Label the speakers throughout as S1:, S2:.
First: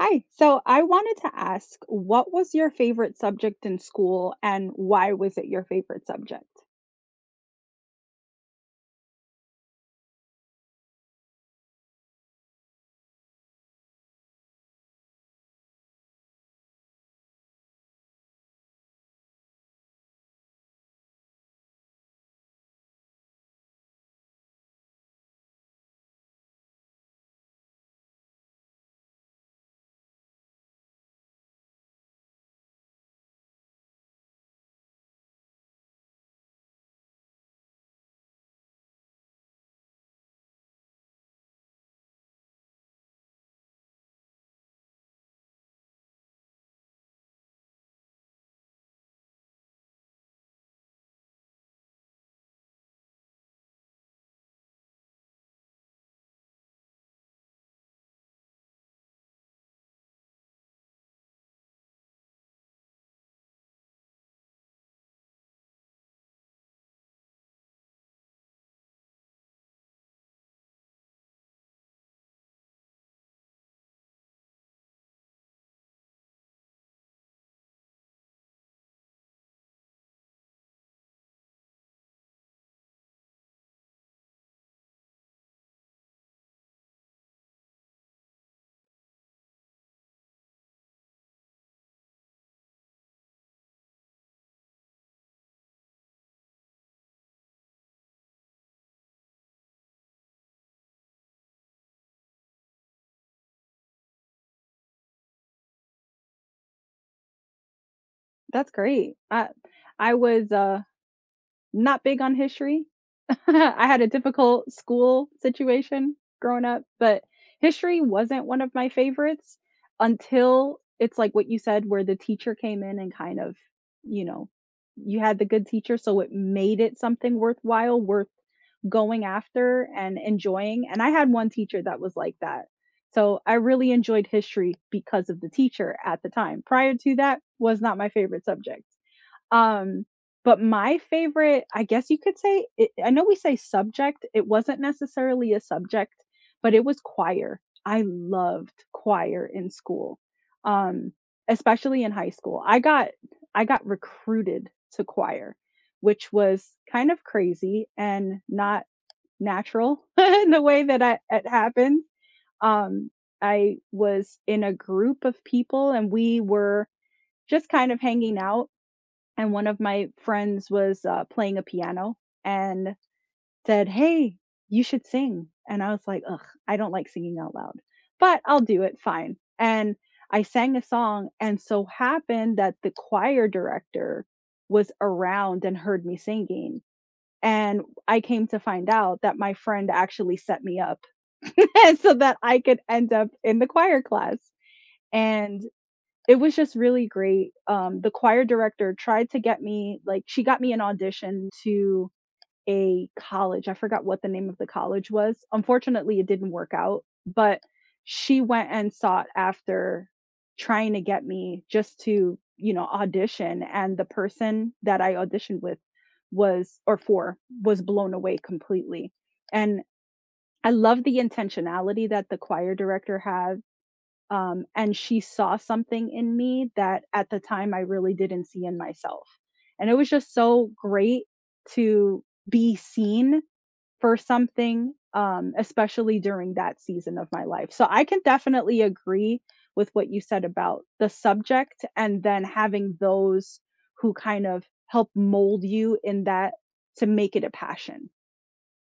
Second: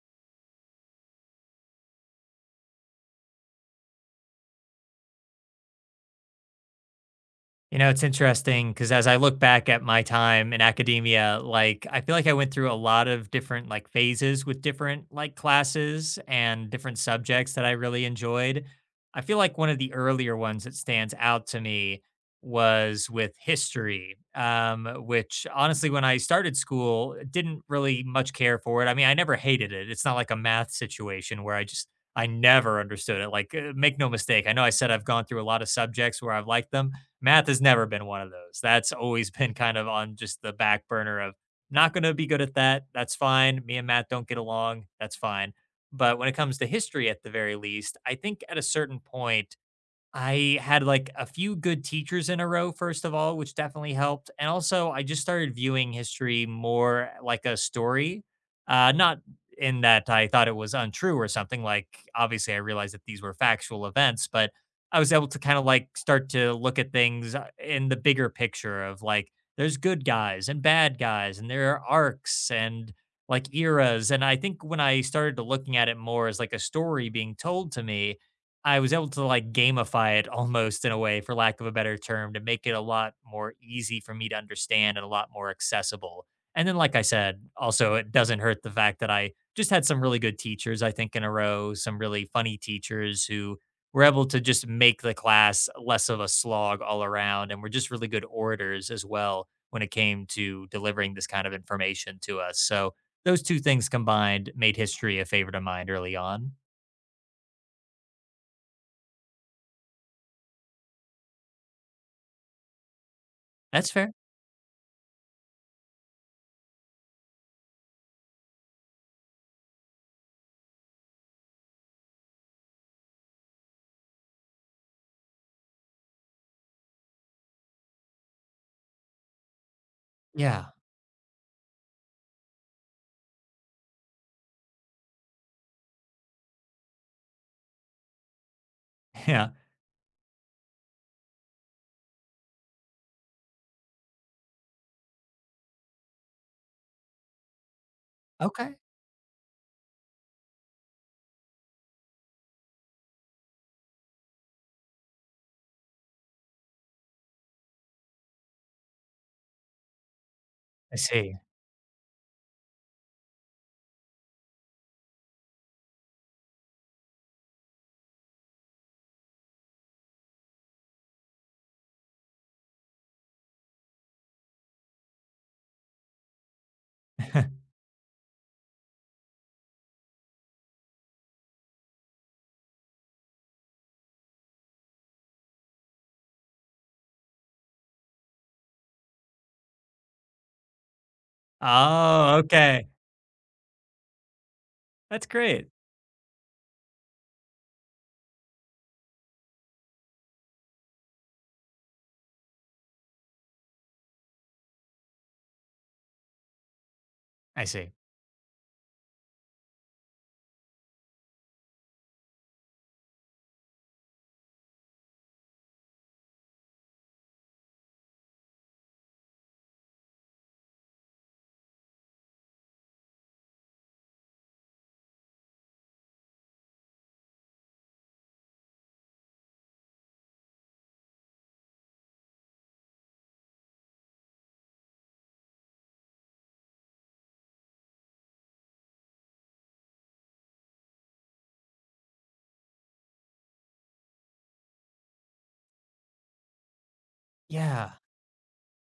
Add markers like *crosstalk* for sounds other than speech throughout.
S1: Hi. So I wanted to ask, what was your favorite subject in school and why was it your favorite subject?
S2: You know, it's interesting because as I look back at my time in academia, I feel like I went through a lot of different phases with different classes and different subjects that I really enjoyed. I feel like one of the earlier ones that stands out to me was with history, which honestly, when I started school, didn't really much care for it. I mean, I never hated it. It's not like a math situation where I just, I never understood it. Like, make no mistake. I know I said I've gone through a lot of subjects where I've liked them math has never been one of those. That's always *laughs* been kind of on just the back burner of not going to be good at that. That's fine. Me and Matt don't get along. That's fine. But when it comes to history, at the very least, I think at a certain point, I had like a few good teachers in a row, first of all, which definitely helped. And also, I just started viewing history more like a story, not in that I thought it was untrue or something. Like, obviously, I realized that these were factual events, but I was able to kind of like start to look at things in the bigger picture of like, there's good guys and bad guys, and there are arcs and like eras. And I think when I started to looking at it more as like a story being told to me, I was able to like gamify it almost in a way, for lack of a better term, to make it a lot more easy for me to understand and a lot more accessible. And then, like I said, also, it doesn't hurt the fact that I just had some really good teachers, I think, in a row, some really funny teachers who were able to just make the class less of a slog all around and were just really good orators as well when it came to delivering this kind of information to us. So, those two things combined made history a favorite of mine early on.
S1: That's great. I was not big on history, *laughs* I
S2: That's
S1: had a
S2: fair.
S1: difficult school situation growing up, but history wasn't one of my favorites until it's like what you said, where the teacher came in and kind of, you know, you had the good teacher, so it made it something worthwhile, worth going after and
S2: Yeah.
S1: enjoying. And I had one teacher that was like that. So I really enjoyed history because of the teacher at the time. Prior to that was not my favorite subject.
S2: *laughs* Yeah.
S1: Um, but my favorite, I guess you could say it, I know we say subject, it wasn't necessarily a subject, but it was choir. I
S2: Okay,
S1: loved choir in school, um, especially in high school. I got recruited to choir, which was kind of crazy and not natural *laughs* in the way
S2: I
S1: that I
S2: see.
S1: it happened. Um, I was in a group of people and we were just kind of hanging out and one of my friends was, playing a piano and said, "Hey, you should sing." And I was like, "Ugh, I don't like singing out
S2: *laughs*
S1: loud, but I'll do it, fine." And I sang a song and so happened that the choir director was around and heard me singing. And I came to find out that my friend actually set me up *laughs* so
S2: Oh,
S1: that I could
S2: okay.
S1: end up in the choir class.
S2: That's
S1: And
S2: great.
S1: it was just really great. The choir director tried to get me like, she got me an audition to a college. I forgot what the name of the college was. Unfortunately, it didn't work out, but
S2: I see.
S1: she went and sought after trying to get me just to, you know, audition. And the person that I auditioned with was, or for, was blown away completely. And I love the intentionality that the choir director has, and she saw something in me that at the time I really didn't see in myself. And it was just so great to be seen for something, especially during that season of my life. So I can definitely agree with what you said about the subject and then having those who kind of help mold you in that to make it a
S2: Yeah.
S1: passion.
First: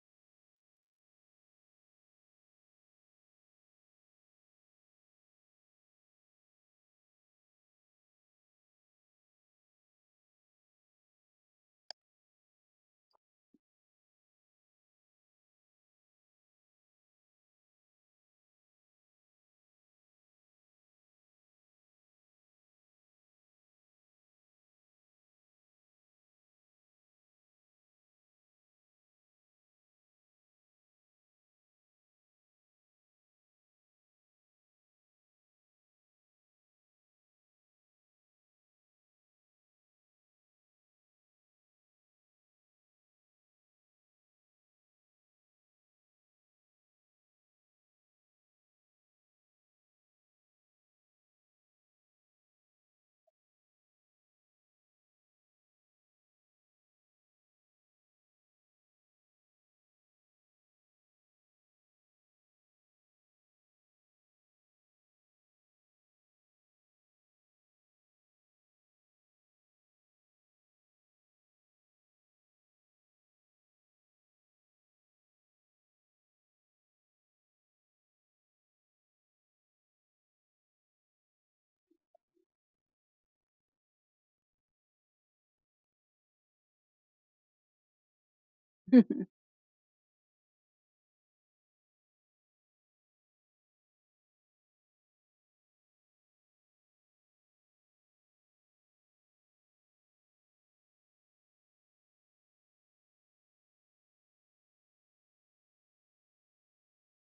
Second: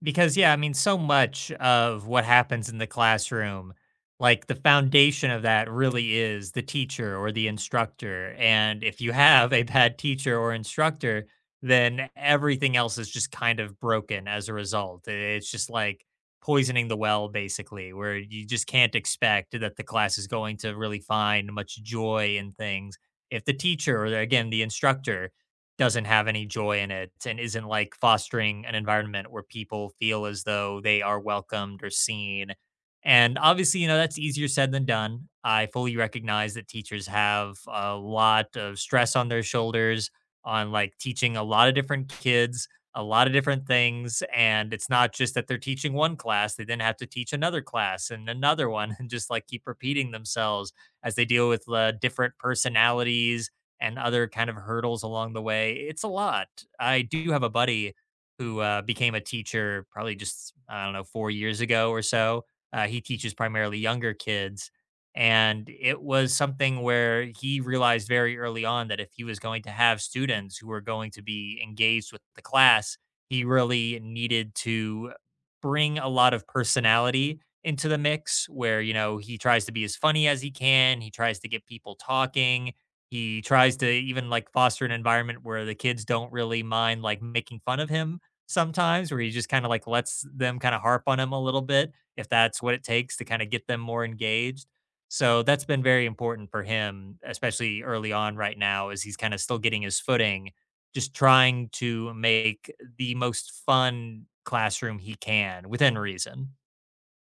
S2: Because, yeah, I mean, so much of what happens in the classroom, like the foundation of that really is the teacher or the instructor. And if you have a bad teacher or instructor, then everything else is just kind of broken as a result. It's just like poisoning the well, basically, where you just can't expect that the class is going to really find much joy in things. If the teacher or, again, the instructor doesn't have any joy in it and isn't like fostering an environment where people feel as though they are welcomed or seen. And obviously, you know, that's easier said than done. I fully recognize that teachers have a lot of stress on their shoulders on like teaching a lot of different kids, a lot of different things. And it's not just that they're teaching one class, they then have to teach another class and another one *laughs* and just like keep repeating themselves as they deal with different personalities and other kind of hurdles along the way. It's a lot. I do have a buddy who became a teacher probably just, I don't know, 4 years ago or so. He teaches primarily younger kids. And it was something where he realized very early on that if he was going to have students who were going to be engaged with the class, he really needed to bring a lot of personality into the mix where, you know, he tries to be as funny as he can, he tries to get people talking he tries to even, like, foster an environment where the kids don't really mind, like, making fun of him sometimes, where he
S1: *laughs*
S2: just kinda, like, lets them kinda harp on him a little bit, if that's what it takes to kinda get them more engaged. So that's been very important for him, especially early on right now as he's kinda still getting his footing, just trying to make the most fun classroom he can within reason.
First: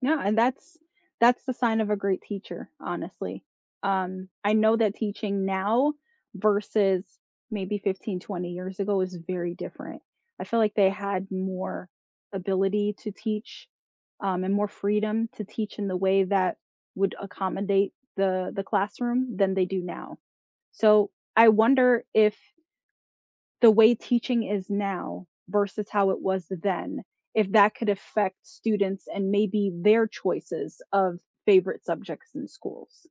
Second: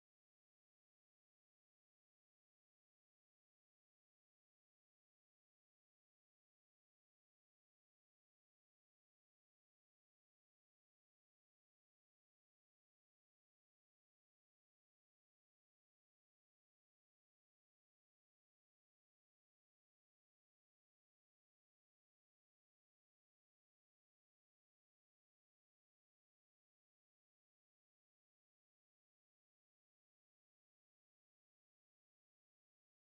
S1: Yeah, and that's the sign of a great teacher, honestly. I know that teaching now versus maybe 15, 20 years ago is very different. I feel like they had more ability to teach, and more freedom to teach in the way that would accommodate the classroom than they do now. So I wonder if the way teaching is now versus how it was then, if that could affect students and maybe their choices of favorite subjects in schools.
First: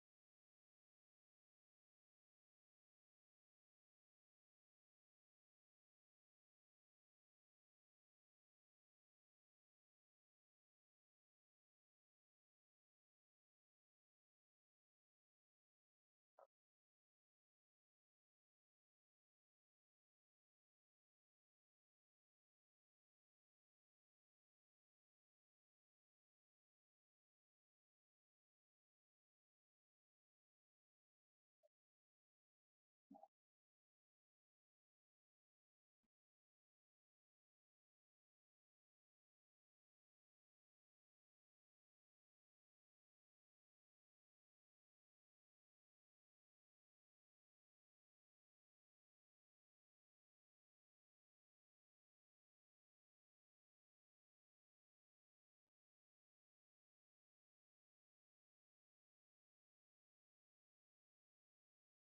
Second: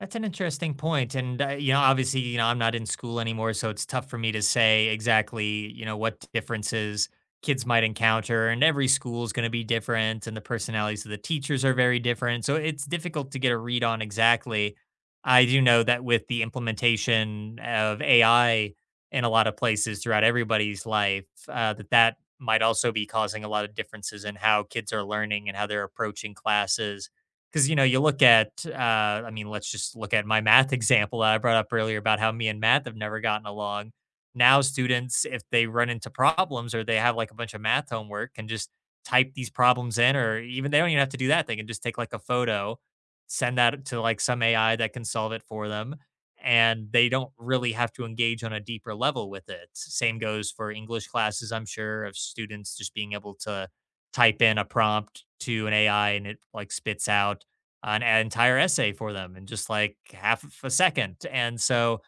S2: That's an interesting point, and, you know, obviously, you know, I'm not in school anymore, so it's tough for me to say exactly, you know, what differences kids might encounter, and every school is gonna be different, and the personalities of the teachers are very different, so it's difficult to get a read on exactly. I do know that with the implementation of AI in a lot of places throughout everybody's life, that that might also be causing a lot of differences in how kids are learning and how they're approaching classes because you know, you look at, I mean, let's just look at my math *laughs* example that I brought up earlier about how me and math have never gotten along. Now, students, if they run into problems or they have like a bunch of math homework, can just type these problems in, or even they don't even have to do that. They can just take like a photo, send that to like some AI that can solve it for them, and they don't really have to engage on a deeper level with it. Same goes for English classes, I'm sure, of students just being able to type in a prompt to an AI and it like spits out an entire essay for them in just like half of a second. And so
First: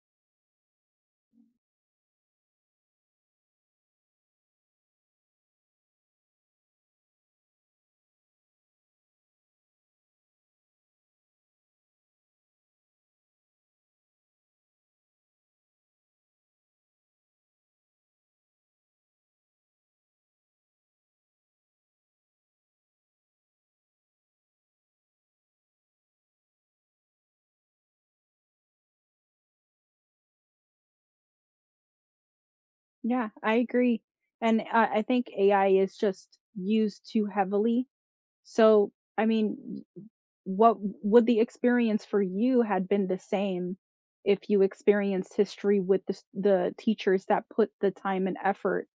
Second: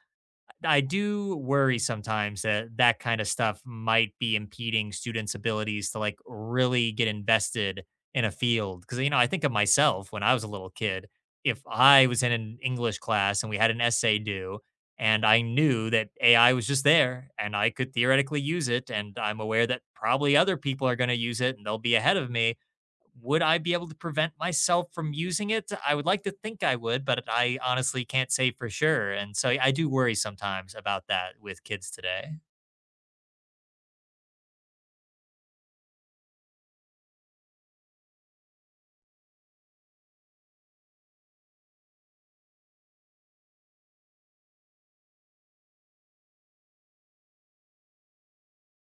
S2: I do worry sometimes that that kind of stuff might be impeding students' abilities to like really get invested in a field. Cause, you know, I think of myself when I was a little kid, if I was in an English class and we had an essay due, and I knew that AI was just there and I could theoretically use it, and I'm aware that probably other people are going to use it and they'll be ahead of me would I be able to prevent myself from using it? I would like to think I would, but I honestly can't say for sure. And so I do worry sometimes about that with kids today.
S1: Yeah, I agree. And I think AI is just used too heavily. So, I mean, what would the experience for you had been the same if you experienced history with the, the teachers that put the time and effort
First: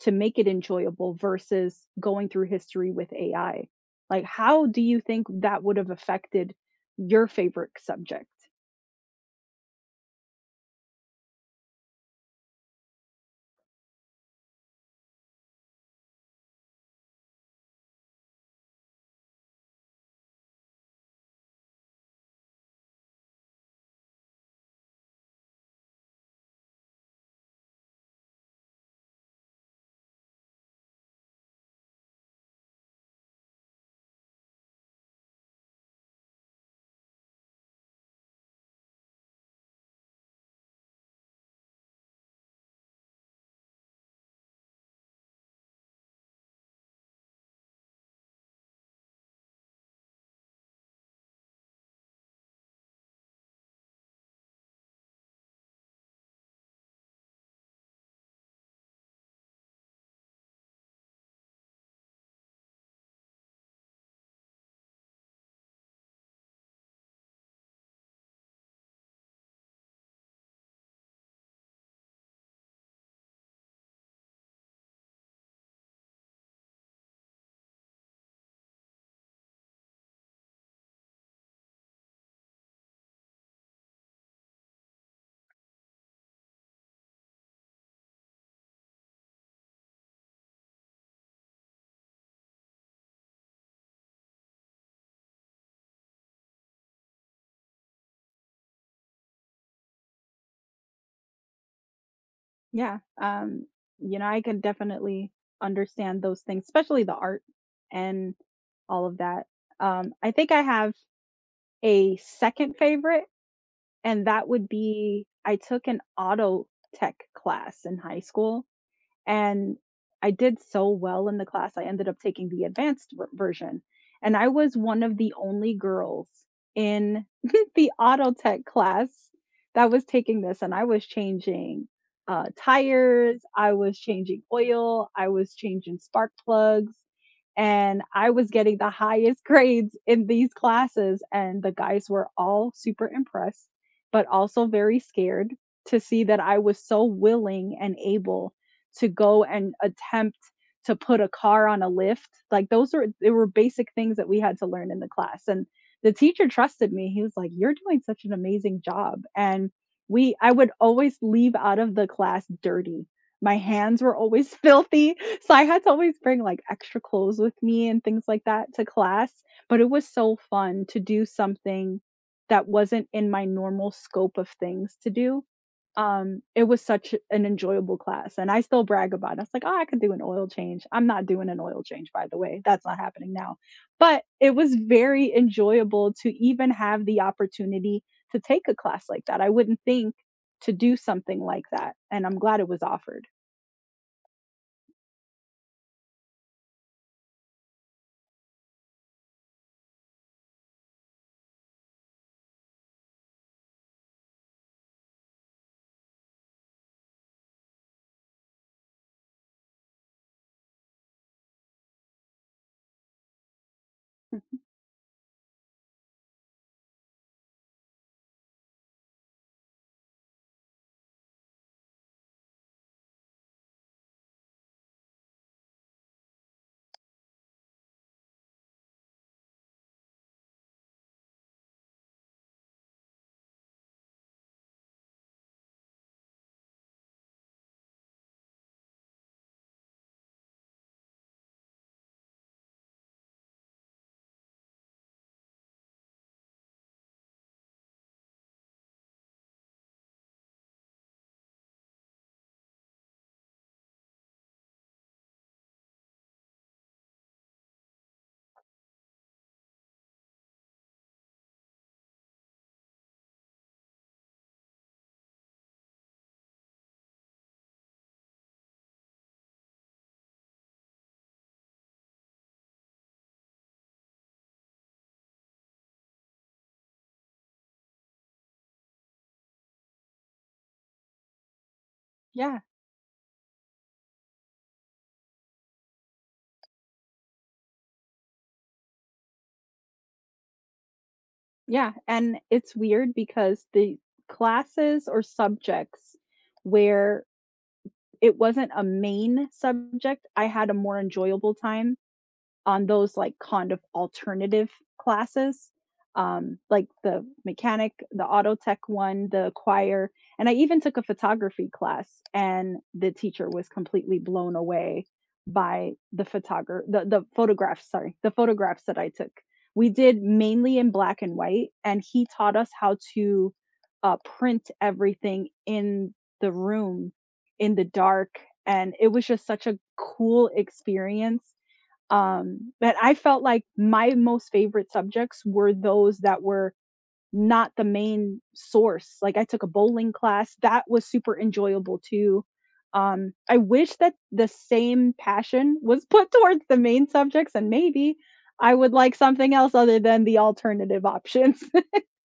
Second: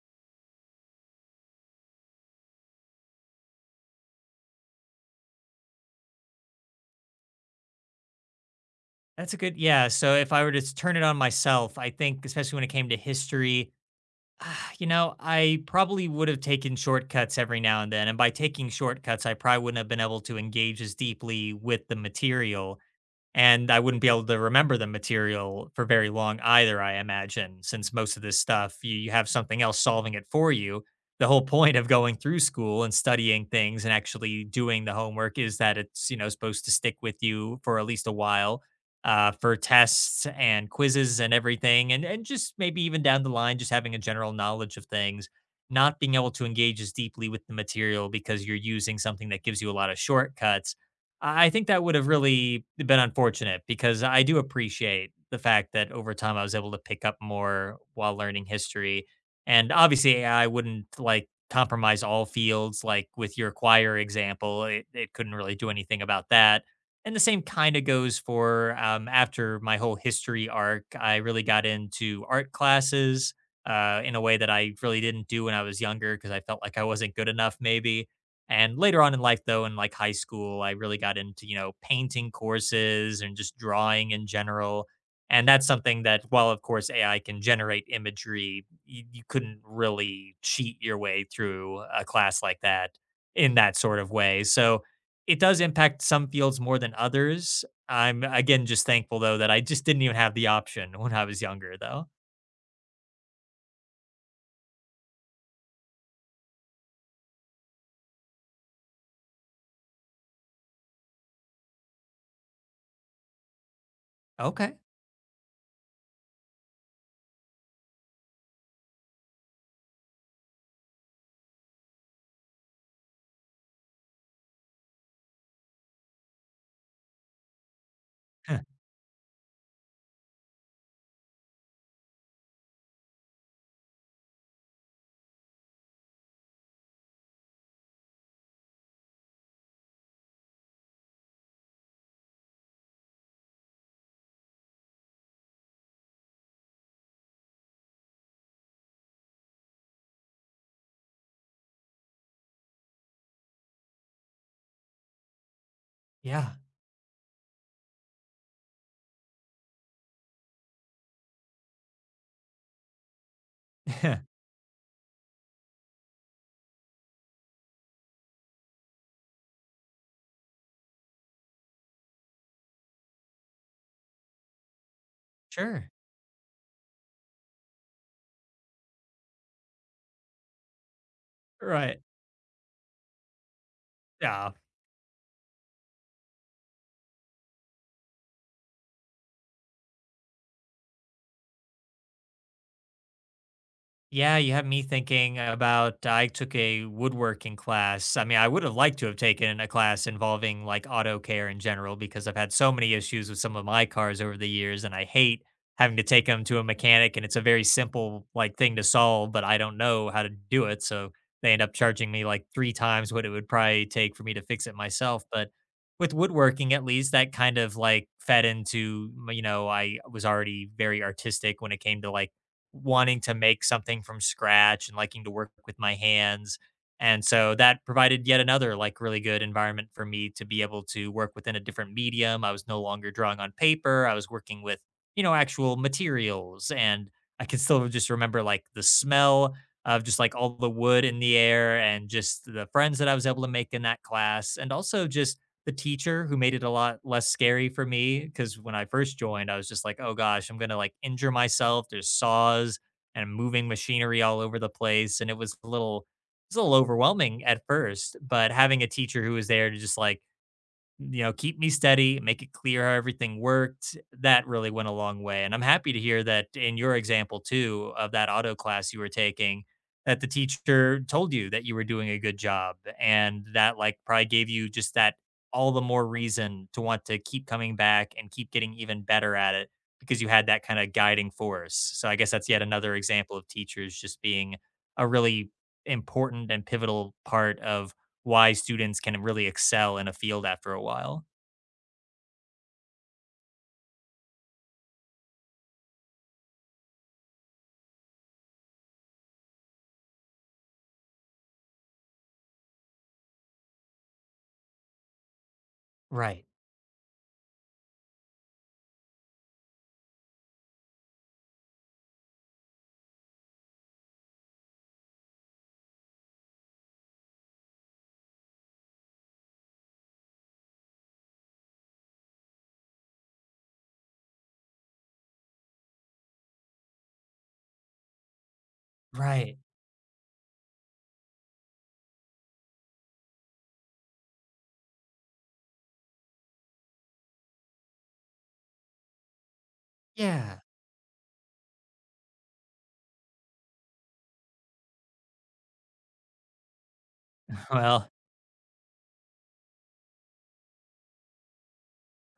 S1: to make it enjoyable versus going through history with AI? Like, how do you think that would have affected your favorite subject?
S2: That's a good, yeah. So if I were to turn it on myself, I think, especially when it came to history, you know, I probably would have taken shortcuts every now and then. And by taking shortcuts, I probably wouldn't have been able to engage as deeply with the material. And I wouldn't be able to remember the material for very long either, I imagine, since most of this stuff you have something else solving it for you. The whole point of going through school and studying things and actually doing the homework is that it's you know supposed to stick with you for at least a while for tests and quizzes and everything, and just maybe even down the line, just having a general knowledge of things. Not being able to engage as deeply with the material because you're using something that gives you a lot of shortcuts I think that would have really been unfortunate because I do appreciate the fact that over time I was able to pick up more while learning history. And obviously, I wouldn't like compromise all fields, like with your choir example, it couldn't really do anything about that. And the same kind of goes for after my whole history arc, I really got into art classes in a way that I really didn't do when I was younger because I felt like I wasn't good enough, maybe and later on in life, though, in like high school, I really got into, you know, painting courses and just drawing in general. And that's something that, while of course AI can generate imagery, you couldn't really cheat your way through a class like that in that sort of way. So it does impact some fields more than others. I'm again just thankful though that I just didn't even have the option when I was younger, though.
S1: Yeah, you know, I can definitely understand those things, especially the art and all of that. I think I have a second favorite, and that would
S2: Okay.
S1: be I took an auto tech class in high school. And I did so well in the class, I ended up taking the advanced version, and I was one of the only girls in *laughs* the auto
S2: Huh.
S1: tech class that was taking this, and I was changing, tires, I was changing oil, I was changing spark plugs, and I was getting the highest *laughs* grades in these classes, and the guys were all super impressed, but also very scared to see that I was so willing and able to go and attempt to put a car on a lift. Like those were they were basic things that we had to learn in the class. And the teacher
S2: Yeah.
S1: trusted me. He was like, "You're doing such an amazing job." And we I would always leave out of the class dirty. My hands were
S2: *laughs*
S1: always *laughs* filthy. So I had to always bring like extra clothes with me and things like that to class, but it was so fun to do something that wasn't in my normal scope of things to do.
S2: Sure.
S1: It was such an enjoyable class, and I still brag about it. I was like, "Oh, I could do an oil change." I'm not doing an oil
S2: Right.
S1: change, by the way. That's not happening now. But
S2: Yeah.
S1: it was very enjoyable to even have the opportunity to take a class like that. I wouldn't think to do something like that, and I'm glad it was offered.
S2: Yeah, you have me thinking about I took a woodworking class. I mean, I would have liked to have taken a class involving like auto care in general because I've had so many issues with some of my cars over the years and I hate having to take them to a mechanic and it's a very simple like thing to solve, but I don't know how to do it. So they end up charging me like three times what it would probably take for me to
S1: Mhm.
S2: fix it myself. But with woodworking, at least that kind of like fed into, you know, I was already very artistic when it came to like wanting to make something from scratch and liking to work with my hands. And so that provided yet another like really good environment for me to be able to work within a different medium. I was no longer drawing on paper. I was working with, you know, actual materials and I can still just remember like the smell of just like all the wood in the air and just the friends that I was able to make in that class and also just the teacher who made it a lot less scary for me because when I first joined, I was just like, oh gosh, I'm gonna like injure myself. There's saws and moving machinery all over the place. And it was a little it's a little overwhelming at first, but having a teacher who was there to just like you know, keep me steady, make it clear how everything worked. That really went a long way. And I'm happy to hear that in your example, too, of that auto class you were taking, that the teacher told you that you were doing a good job. And that, like, probably gave you just that all the more reason to want to keep coming back and keep getting even better at it because you had that kind of guiding force. So I guess that's
S1: Yeah,
S2: yet another example of teachers just being a really important and pivotal part of why students can really excel in a field after a while.
S1: yeah, and it's weird because the classes or subjects where it wasn't a main subject. I had a more enjoyable time on those, like, kind of alternative classes,
S2: Right.
S1: like the mechanic, the auto tech one, the choir, and I even took a photography class, and the teacher was completely blown away by the photographs, sorry, the photographs that I took. We did mainly in black and white, and he taught us how to, print everything in the room in the dark, and it was just
S2: Right.
S1: such a cool experience, but I felt like my most favorite subjects were those that were not the main source. Like I took a bowling class,
S2: Yeah.
S1: that was super enjoyable too. I wish that the same passion was put *laughs* towards the main subjects
S2: *laughs*
S1: and
S2: Well,
S1: maybe I would like something else other than the alternative options.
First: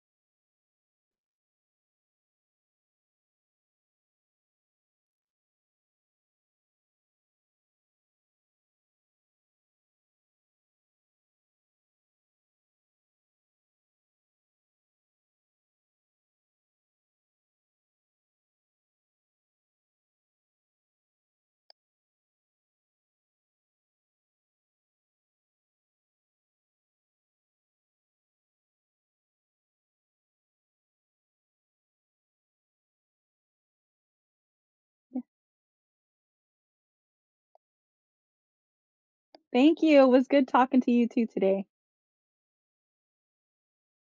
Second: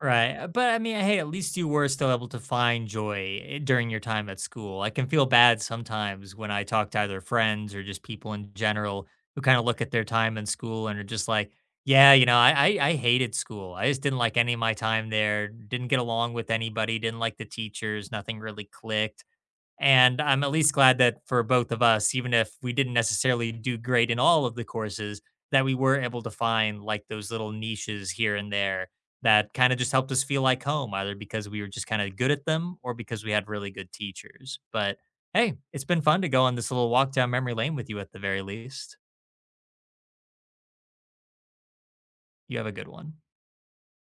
S2: right. But I mean, hey, at least you were still able to find joy during your time at school. I can feel bad sometimes when I talk to either friends or just people in general who kind of look at their time in school and are just like, yeah, you know, I hated school. I just didn't like any of my time there. Didn't get along with anybody. Didn't like the teachers. Nothing really clicked. And I'm at least glad that for both of us, even if we didn't necessarily do great in all of the courses, that we were able to find like those little niches here and there that kind of just helped us feel like home, either because we were just kind of good at them or because we had really good teachers. But hey, it's been fun to go on this little walk down memory lane with you at the very least.
S1: *laughs* Thank you. It was good talking to you too today.
S2: You have a good one.